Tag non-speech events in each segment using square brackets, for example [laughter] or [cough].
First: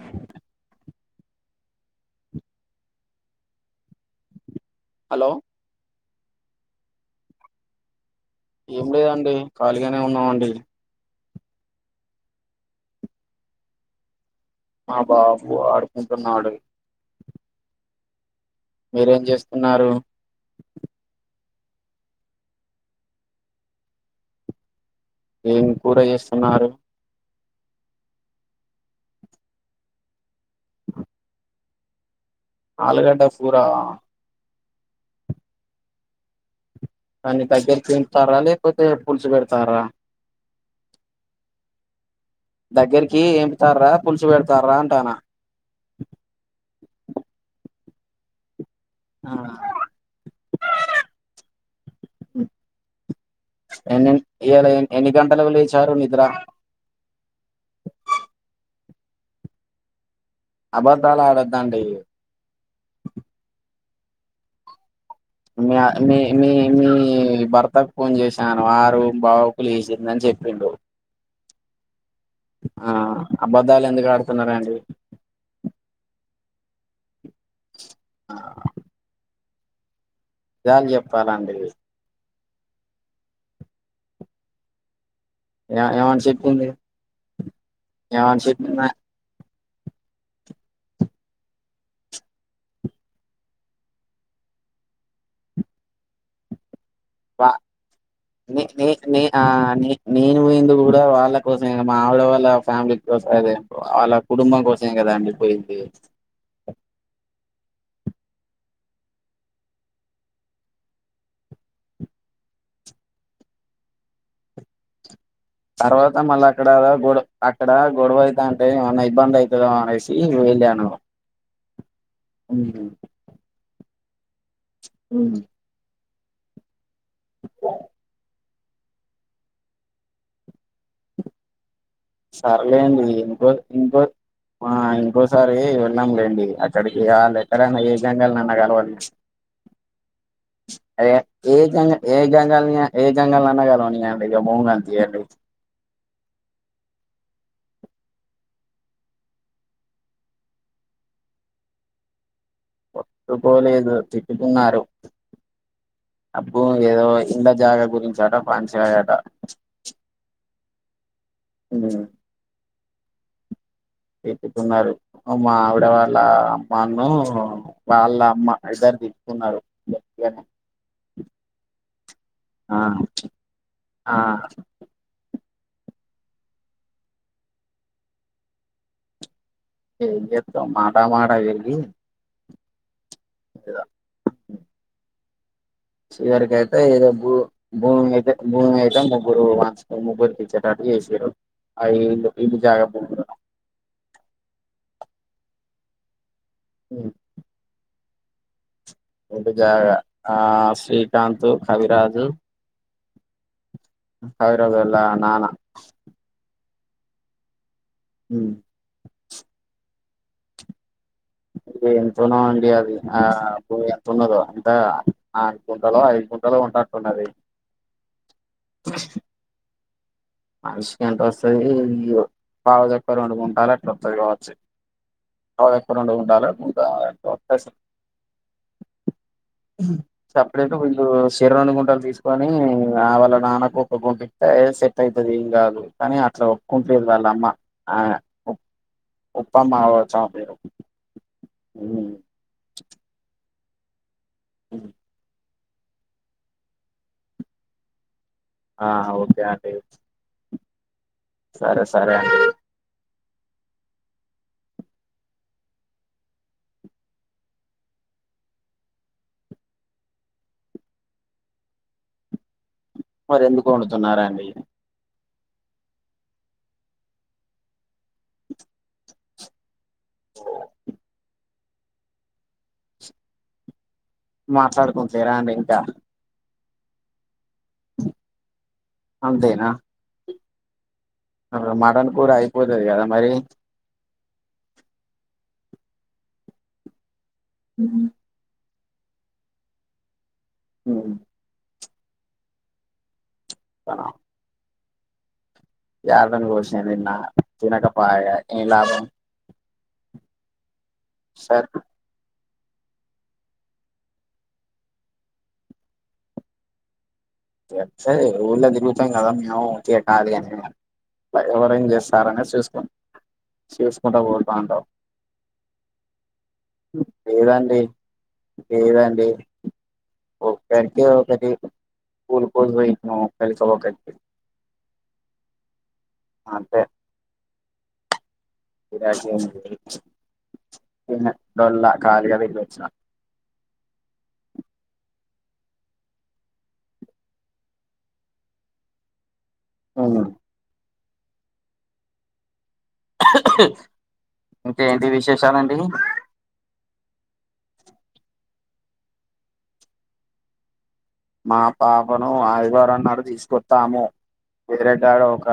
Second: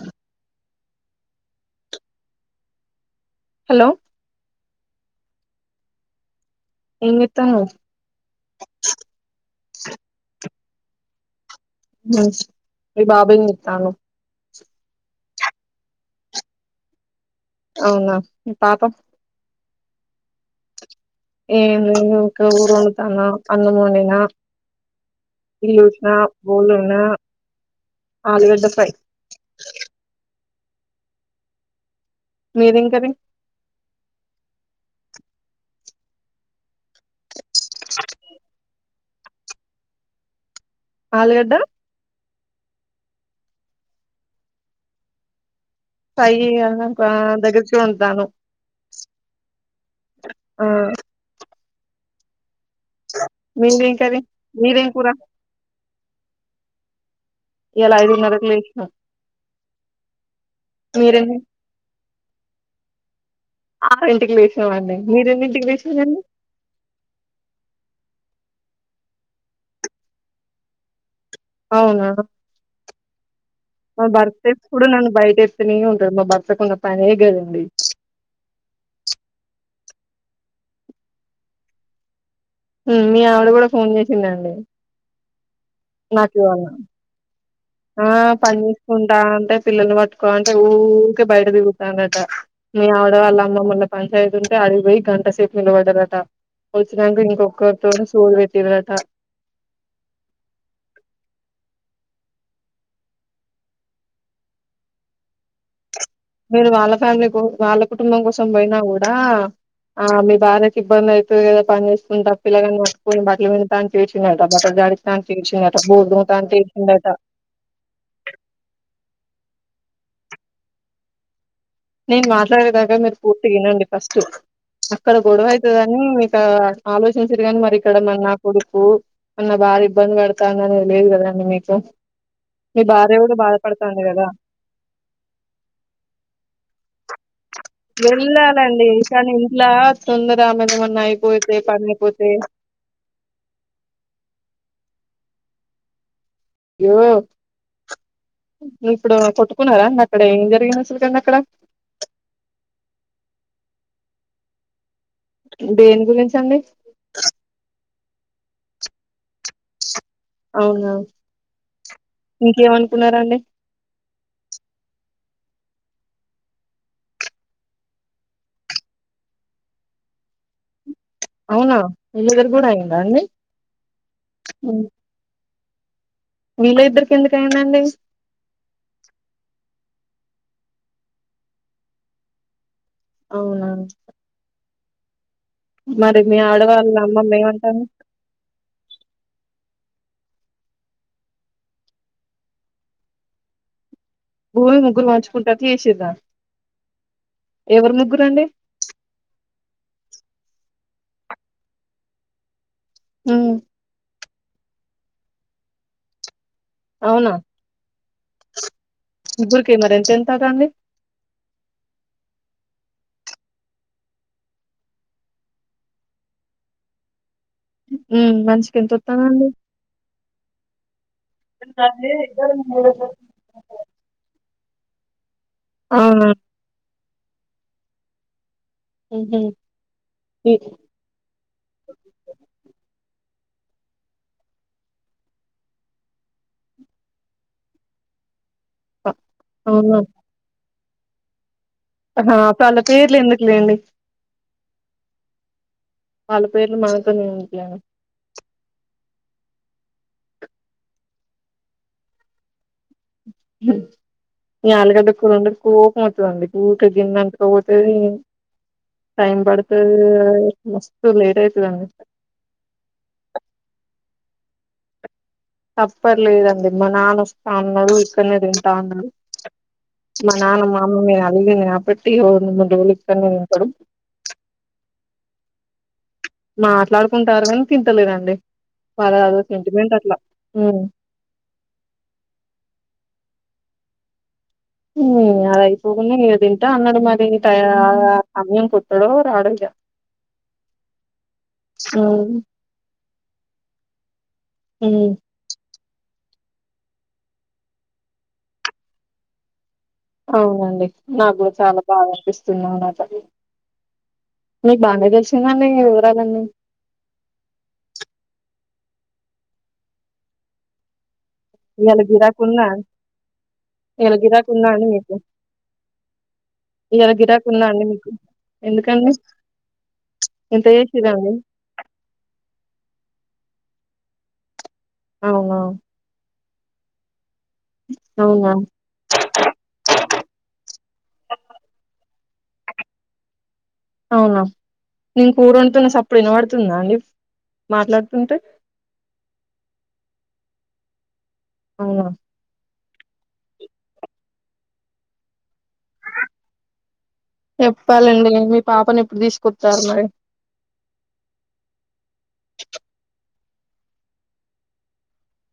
అ hello hello ఏం చేస్తున్నావు ఏం లేదండి ఖాళీగానే ఉన్నామ అండి మ్ మీ బాబుని చూస్తాను ఆ బాబ ఆడుకుంటన్నాడు అవునా పాపం ఉన్నారు ఏ ఇక కూర వండుతున్నా అన్నం వండినా ఏం కూర ఈరోచనా చేస్తున్నారు బోల్నా ఆలుగడ్డ ఫ్రై మీదేం కర్రీ ఆలుగడ్డ కూర కానీ దగ్గర తింటారా లేకపోతే పుల్చ పెడతారా ఆలుగడ్డ దగ్గరికి ఎంపుతార్రా పులుసు పెడతార్రా అంటాను ఫ్రై దగ ఎంతను ఆ, ఆ ఉ మీదేం ఎన్ని కర్రీ ఇయ్యాల మీదేం కూర ఎన్ని గంటల వె లే చారు అంద్ర ఇలాయిదు ఉన్నారకు లేచినం అబద్ధాలు ఆడద్దాండి ఆరు ఇంటికి లేసినమండి మియా మీ మీ మీ మీ భర్తకు ఫోన్ చేసాను వారు బావుకులుసిందని చెప్పిండు అవునా ఆ అబద్ధాలు మా ఎందుకు బర్తే ఆడుతున్నారండి ఎప్పుడు బయటర్తన ఉండ మా బర్ కున్న పని గ డి జాబ్ చెప్పాలలాంటి మీ ఆవిడ కూడా ఫోన్ చేసిందండి ఏ ఏమని నాకు ఇయ్యాల చెప్పింది ఆ ఏమని పన్న చెప్పిందా చేసుకుంటా ఉంటే పిల్లని పట్టుకో అంటే ఊరికే బయట దిగుతానట మీ ఆవిడ వాళ్ళ అమ్మమ్మల్ల పంచాయిత ఉంటే అది పోయి గంటసేపు నిలబడ్డారుట వచ్చినాక బా ఇంకొకరితో సోది ని ని పెట్టిరట ని అ నేను మీందు కూడా వాళ్ళ కోసం మా ఆవిడ వాళ్ళ ఫ్యామిలీ కోసం అదే వాళ్ళ కుటుంబం కోసమేం కదా అండిపోయింది మీరు వాళ్ళ ఫ్యామిలీ కో వాళ్ళ కుటుంబం కోసం పోయినా కూడా ఆ మీ బాధ్యకి ఇబ్బంది అయితుంది కదా పని చేస్తున్నంట తప్పిల్లగాని మట్కుని బట్టలు వితా అని చేసిన బట్ట జడి తర్వాత మళ్ళీ అక్కడ గొడ అక్కడ గొడవ అయిత అంటే ఏమన్నా ఇబ్బంది అయిత లేచి న మాట్లాడేదాగా మీరు పూర్తిగానాండి ఫస్ట్ అక్కడ ఉమ్. గొడవయతుదని ఆ ఆలోచించారుగానీ మరి ఇక్కడ మ కొడుకు మన్న బాగా ఇబ్బంది పెడతాందని తెలిదు కదండి మీకు మీ సరేలేండి భార్య కూడా ఇంకో బాధపడతాంది ఇంకో కదా ఆ ఇంకోసారి వెళ్ళాంలేండి కడికియాల సరే అన్న ఏ జంగాల్ నాన్న వెళ్ళాలండి గలవని కానీ ఇంట్లా తొందర ఆమెది ఏమన్నా అే అయిపోతే ఏ పని జ ఏ అయిపోతే గంగాల్ని ఏ గంగాల్న్న గలవనిండి ఇక భూంగంత తీయంండి అయ్యో ను్ ఇప్పుడు కొట్టుకున్నారా అక్కడ ఏం జరిగింది అసలు కండి అక్కడ ఒప్పు పోలే ఇదు తిట్ి తిన్నార దేని గురించి అండి అప్పు ఏదో ఎ జాగ గురించి ట పా చె హజట అవునా ఇంకేమన్నా పునరానే ఎప్పుతున్నారు మావిడ వాళ్ళ అమ్మను వాళ్ళ అమ్మ ఇద్దరు తీచ్చకున్నారుగానే అవునా వీళ్ళ దగ్గర కూడా అయి్యందా అండి ఆ మీళ్ళ ఇద్దరికి ఎందుకుయందండి ఏ ఎత్త మామా వెలి అవునా మరి మీ చివరికి అయితే ఆడవాళ్ళ ఏదో భూ అమ్మమ్మ ఏమంటాంది భూమి అయితే భూమి అయితే ముగ్గురు ముగ్గురికిచ్చేటటు చేసారు అ ఇ జాగా ప భూమి ముగ్గురు మంచుకుంటారు చేసేదా అ ఎవరు ముగ్గుర అండి ఎందుకా ఆ శ్రీకాంత్ కవిరాజు హ అవిరదలా నానా అవునా గుర్క మరింత ఎంతా కాండి ఇది ఎంతున అండి అది ఆ ఎంతన్నదో అంత ఆగు గుంటలు ఐదుగుంటలు ఉంటట్టున్నది ఉ మనిషికి ఎంత వస్తానండి అ ఎంట వస్తుది ఈ పావుదొక్క రెండు గుంటాలు అట్ కొత్తది కావచ్చు అ ఎక్కడడుండ అవునా ఉంటాలి అ స ఊహూ ఈ సపరేట్ వీళ్ళు శరను గుంటలు తీసుకొని నా వల్ నాన కూపకుంట్ అవుతుది ఏం కాదు కానీ అట్లా ఒప్పుకుంటది వాళ్ళ అమ్మ ఆ ఒప్పమా చరు ా చాల పేర్లు ఎందుకులేండి అ పలు పేరిలు మనక నేకయను ఆ ఓకే ఆటే సరే సరే ఈ ఆలుగడ్డ కూలుండ కోపం అవుతుందిండి ఊరిక గందంతకోపోతే టైం పడితే మస్తు లేట్ అయితుందండి మరి ఎందుకు వండుతున్నారాండి తప్పర్లేదండి మా నానస్తా ఉన్నాడు ఇక్కడనే తింటా ఉన్నాడు మా నాన మా అమ్మమే అదిగే పెట్టి జూలికి ఉప మాట్లాడుకుంటరా అండి ఇంకా మాట్లాడుకుంటారు తింటలేదండి బళ అదో అంతేనా సెంటిమెంట్ అట్లా అ మటన్ కూర అయిపోతుది కదా మరి అదయిపోకుడా ఏ తింటా అన్నాడు మరి సమయం కొ ఎడవ రా ఆడుకా అ స అ హ ారుదాని కోషంన్న తినకపాయలా అవునండి నాకు కూడా సార్ చాలా బాగా అనిపిస్తుంది వు మీకు బానే తెలిసిందండి వివరాలన్నీ స ఊర్ళ తరుగుతాం కదమ తటాది ఎవర ఏం ఇయాల గిరాకు చేస్తారని ఉందా చూసుకు ఇయాల చూసుకుంటా గిరాకు కూతా ఉందా అంటావు అండి మీకు ఇయాల గిరాకు ఉందా ఏదండి అండి మీకు ఎందుకండి ఏదండి ఇంత ఒకరికి చేసిరండి ఒకటి కూల్ కూ చక అవు అంతే అవునా డోల్లా కార్యాలో పెట్టొచ్చినా అవునా నేను కూరు వంతున్నా సప్పుడు వినబడుతుందా అండి మాట్లాడుతుంటే అవును అవునా ఇంకే ఏంటి విశేషాలండి చెప్పాలండి మీ పాపని ఎప్పుడు తీసుకొచ్చారు మరి మా పాపను ఆదివారం నాడు తీసు కొత్తాము వేరడ్డాడు ఒక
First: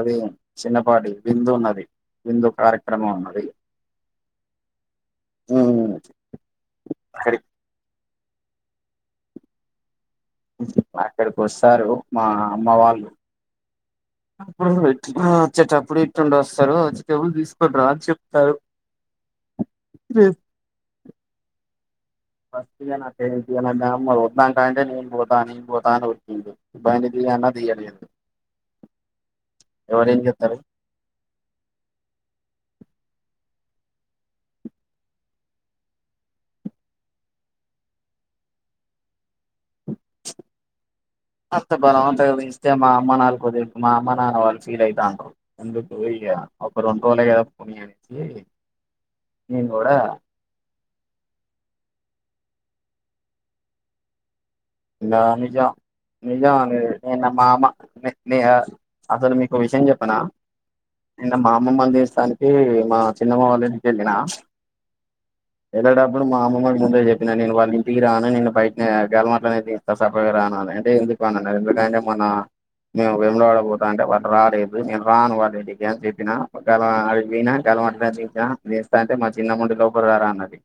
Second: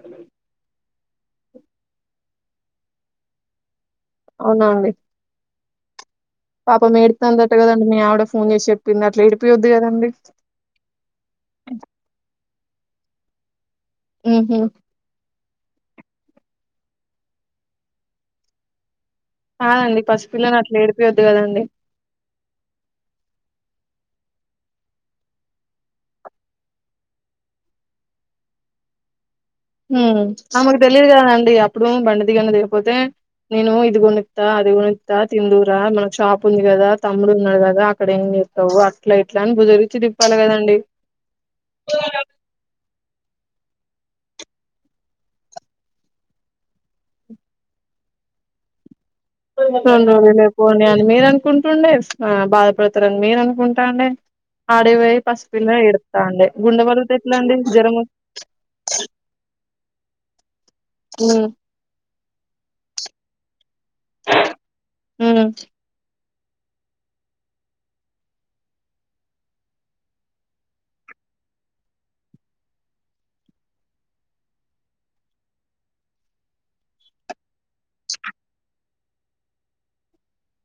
అది చిన్న బ విందు ఉన్నది విందు కార్యక్రమం ఉన్నది అవునా అండి ఆ పాప మేడతు అంతటటు కదండి మీ ఆవడ ఫోన్ చేసి చెప్పింది అట్లా ఏడిపోయద్దు కదండి అక్కడికి వస్తారు మా అమ్మ వాళ్ళు ఉహు ఆ వచ్చేటప్పుడు ఇట్టుండి వస్తారు వచ్చేటేబులు తీసుకుని రా అని చెప్తారు కాద అండి పసిపిల్లని అట్లా ఏడిపోయద్దు కదండి ఫస్ట్ అ ఒన్నాా కాాల నీన్ బా నన్ పోతాన ఒకదుబని తీయన్న తీయడదు ఆమెకు తెలియదు కదా అండి అప్పుడు బండది గణదేవ్ కపోతే నేను ఇది కొనుకుతా అది కొనుకుతా తిందురా మనకు షాప్ ఉంది కదా తమ్ముడు ఉన్నాడు కదా అక్కడ ఏం చెతావు అట్లా ఇట్లా అని బుజ మ బ అంత ఇస్తేమ్ మా అమ్మ నాలుకుద మా అమ్మ నాన్న వాళ్ళు ఫీల్ అయి తాండ్రు ఎందుకు ఇ ఒక రెండు రోజులు కదా పోని యానికి సండూవులే పోనియని మీరు అనుకుంటుండే ఆ బాధపడతారని మీరు అనుకుంటాండే ఆడికి ఇ పోయి నిజ పసిపిల్ల నిజ ఏడుత్తాండే గుండె పలిగితే నేను ఎట్లా అండి మామ జ్వరం వ అసలు మీకు విషయం చెప్పనా నిన్న హ్మ్ మామమ్మలకిన తీస్తాను ఏ మా చిన్నమాలని ఎల్లినా హ్మ్ ఎదడ ఇప్పు మా అమ్మ వాడి ముందే చెప్పినా నేను వాళ్ళ ఇంటికి రానని బయటలట్ నే ఇస్తా సగా రానుని అంటే ఎందుకునిన్నారు ఎందుకంటే మన మేము వెముడ పడపోతా అంటే వాళ్ళు రాలదు నేను రాను వాళు ఎకి అని చెప్పినా గ పోయినా కలంటసిన నే ఇస్తా అంటే మా చిన్న ముడి లోపల రాా అన్నది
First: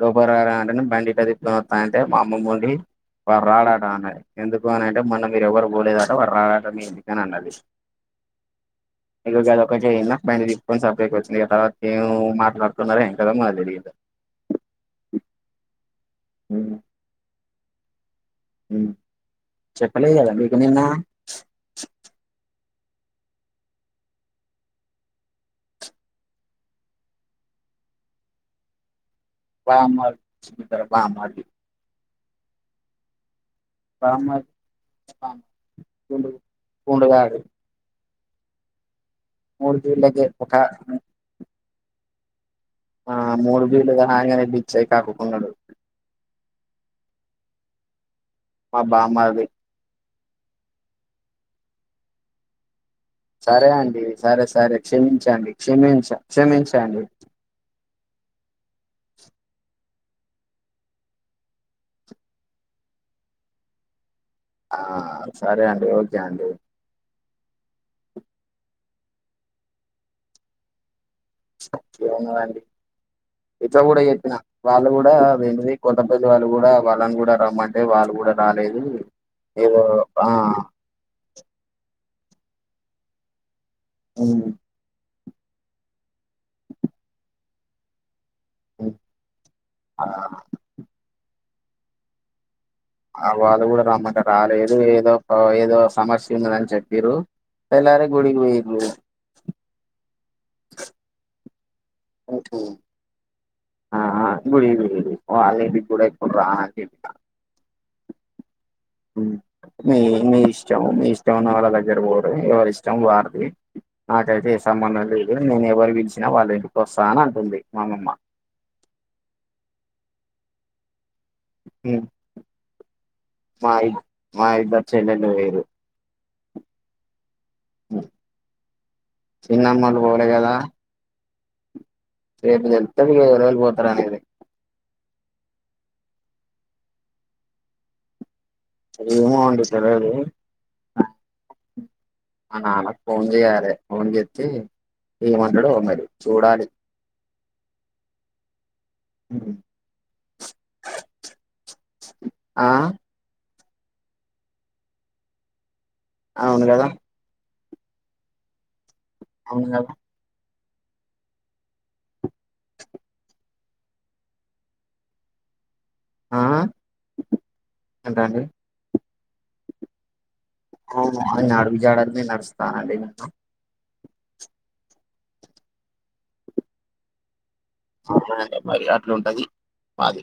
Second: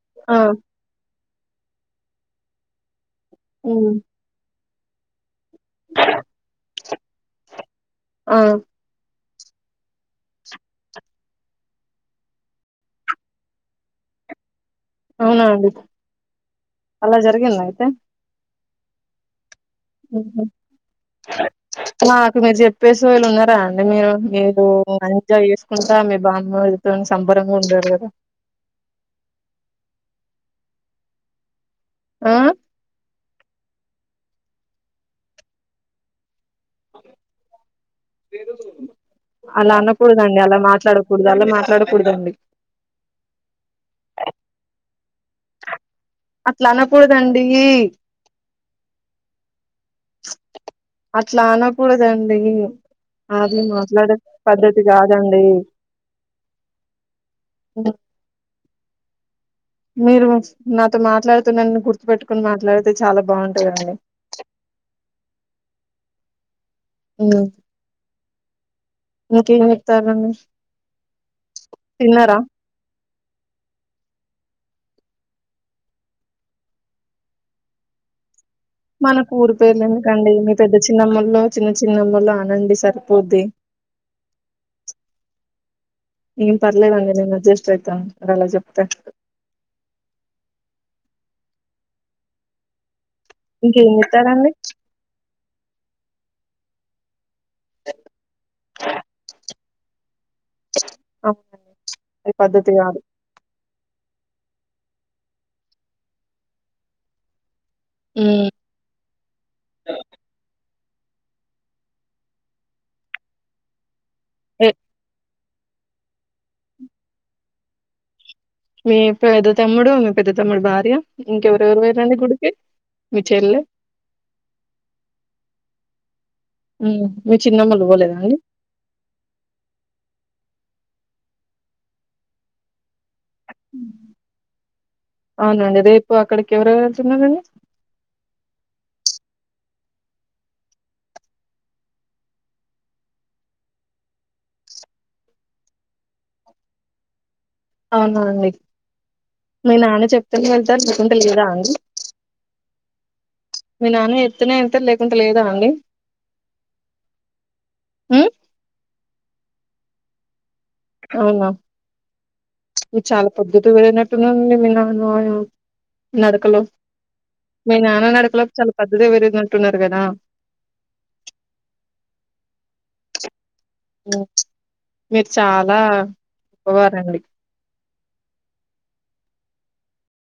రోబ ఆ రావే అంటే బండిఇటది దత్తయింట మా అమ్మమ్మ వాళ్ళది ప రాడాడా హ్మ్ అన్నయ్ ఎందుకు వానయటం మన్నక్ మీరేవరు పోలేదంట వాడు రాడంట మీ ఇంటికి అన్నాడు ఆ ఇంక గదొక్కటే ఇన్న పైన పీక్కొని సప్పుడేక వచ్చిన తర్వాత ఏం మాట్లాడుతున్నారో ఏం కదో మాకు తెలీదు అవునా అండి అలా జరిగింద టన్ ఉ కు మాకు మీరు చెప్తే చెప్పేసి వాళ్ళు ఉన్నారా అంటే మీరు మీరు ఎంజాయ్ చేసుకుంటా మీ బామ్మతో సంబరంగా ఉంటరు కదా బామ్మ [unintelligible] బామ్మ ఆ రామ [unintelligible] కూడుగారు [unintelligible] అలా అనకూడద బీర్లకే అండి ఒక అలా మాట్లాడకూడదు అలా మాట్లాడకూడదండి ఆ మూడు బీర్లు తాగంగనే డిచ్చై కక్కుకున్నాడు అట్లా అనకూడదండి మా బామ్మరిది అట్లానకూడదండి సరే అండి సరే సరే కాదండి క్షమించండి క్షమించ క్షమించండి హ్మ్. మీరు నాతో మాట్లాడుతూ నను గుర్తు పెట్టుకుని మాట్లాడితే చాలా బాగుంటుందండి ఆ సరే అండి ఓకే అండి ఇంక ఏమి ఇత్తారండీ ఇంకేమున్నదండి ఇట్లా కూడా చెప్పిన వాళ్ళు కూడా వె కొత్త పెళ్లి వాళ్ళు కూడా వాళ్ళని కూడా రమ్మంటే వాళ్ళు కూడా రాలేదు మన ఊరు ఏదో పేర్ల ఆ ఎందుకండి మీ పెద్ద చిన్నమ్మల్లో చిన్న చిన్నమ్మల్లో అనండి సరిపోద్ది అవు ఏం పర్లేదండి నేను అడ్జస్ట్ అయితా అది అలా చెప్తే ఉమ్, ఆ ఆ వాళ్ళు కూడా ఇంకేం రమ్మంటారు చెప్తారండి రాలేదు ఏదో ఏదో సమస్య తిన్నదని చెప్పింరు తెల్లారే గుడికి పోయిర్రు అవు అది ఉహు. పద్ధతి కాదు ఆ ఆ గుడికి పోయిర్రు వాళ్ళింటికి కూడా ఎప్పుడు రానండి ఇంకా హ్మ్. మీ మీ ఇష్టం ఇష్టం మీ ఇష్టం ఉన్న వాళ్ళ దగ్గర పోవడం ఎవరి ఇష్టం వారిది నాకైతే ఏ సంబంధం లేదు నేను ఎవరు పిలిచినా వాళ్ళ ఇంటికోస్తా అని అంటుంది మా అమ్మమ్మ మీ పెద్ద తమ్ముడు మీ పెద్ద తమ్ముడు భార్య ఇంకెవరెవరు మ్ పోయిరండి గుడికి మీ చెల్లె మాయి మాయిద్దరు చెల్లెల్లు పోయిరు ఉ మీ చిన్నమ్మల్లు బోలేదా చిన్నమ్మలు పోలే కదా రేపు తెలుత్తది ఎవలెవలు పోతరనేది అవునండి రేపు అక్కడికి ఎవరు యెల్తున్నారంండి ఏమో అండి తెలీదు ఆల్ నాన్నకు ఫోన్ జేయాలే ఫోన్ చెప్పి ఏమంటడో మరి చూడాలి అవునా అండి హ్మ్. మీ నాన్న చెప్తేనే వెళ్తారు ముఖం తెలిదా అండి ఆ మీ నాన్న ఎత్తున్నా అంతే లేకుంట లేదా అండి అవును గదా ఉ అవునుగద అవునా మీరు చాలా పద్ధతి పెరిగినట్టున్నరండి మీ నాన్యం ఆ నడకలో మీ నాన్న అంటాండు నడకలో చాలా పెద్దది వరు టున్నారుర్గదా అవును ఆయన అడుగు జాడల్నే నడుస్తా అండి మీరుచ ఇప్పవార అండి అవును మరి అండి మాది అట్లా ఉంటది మాది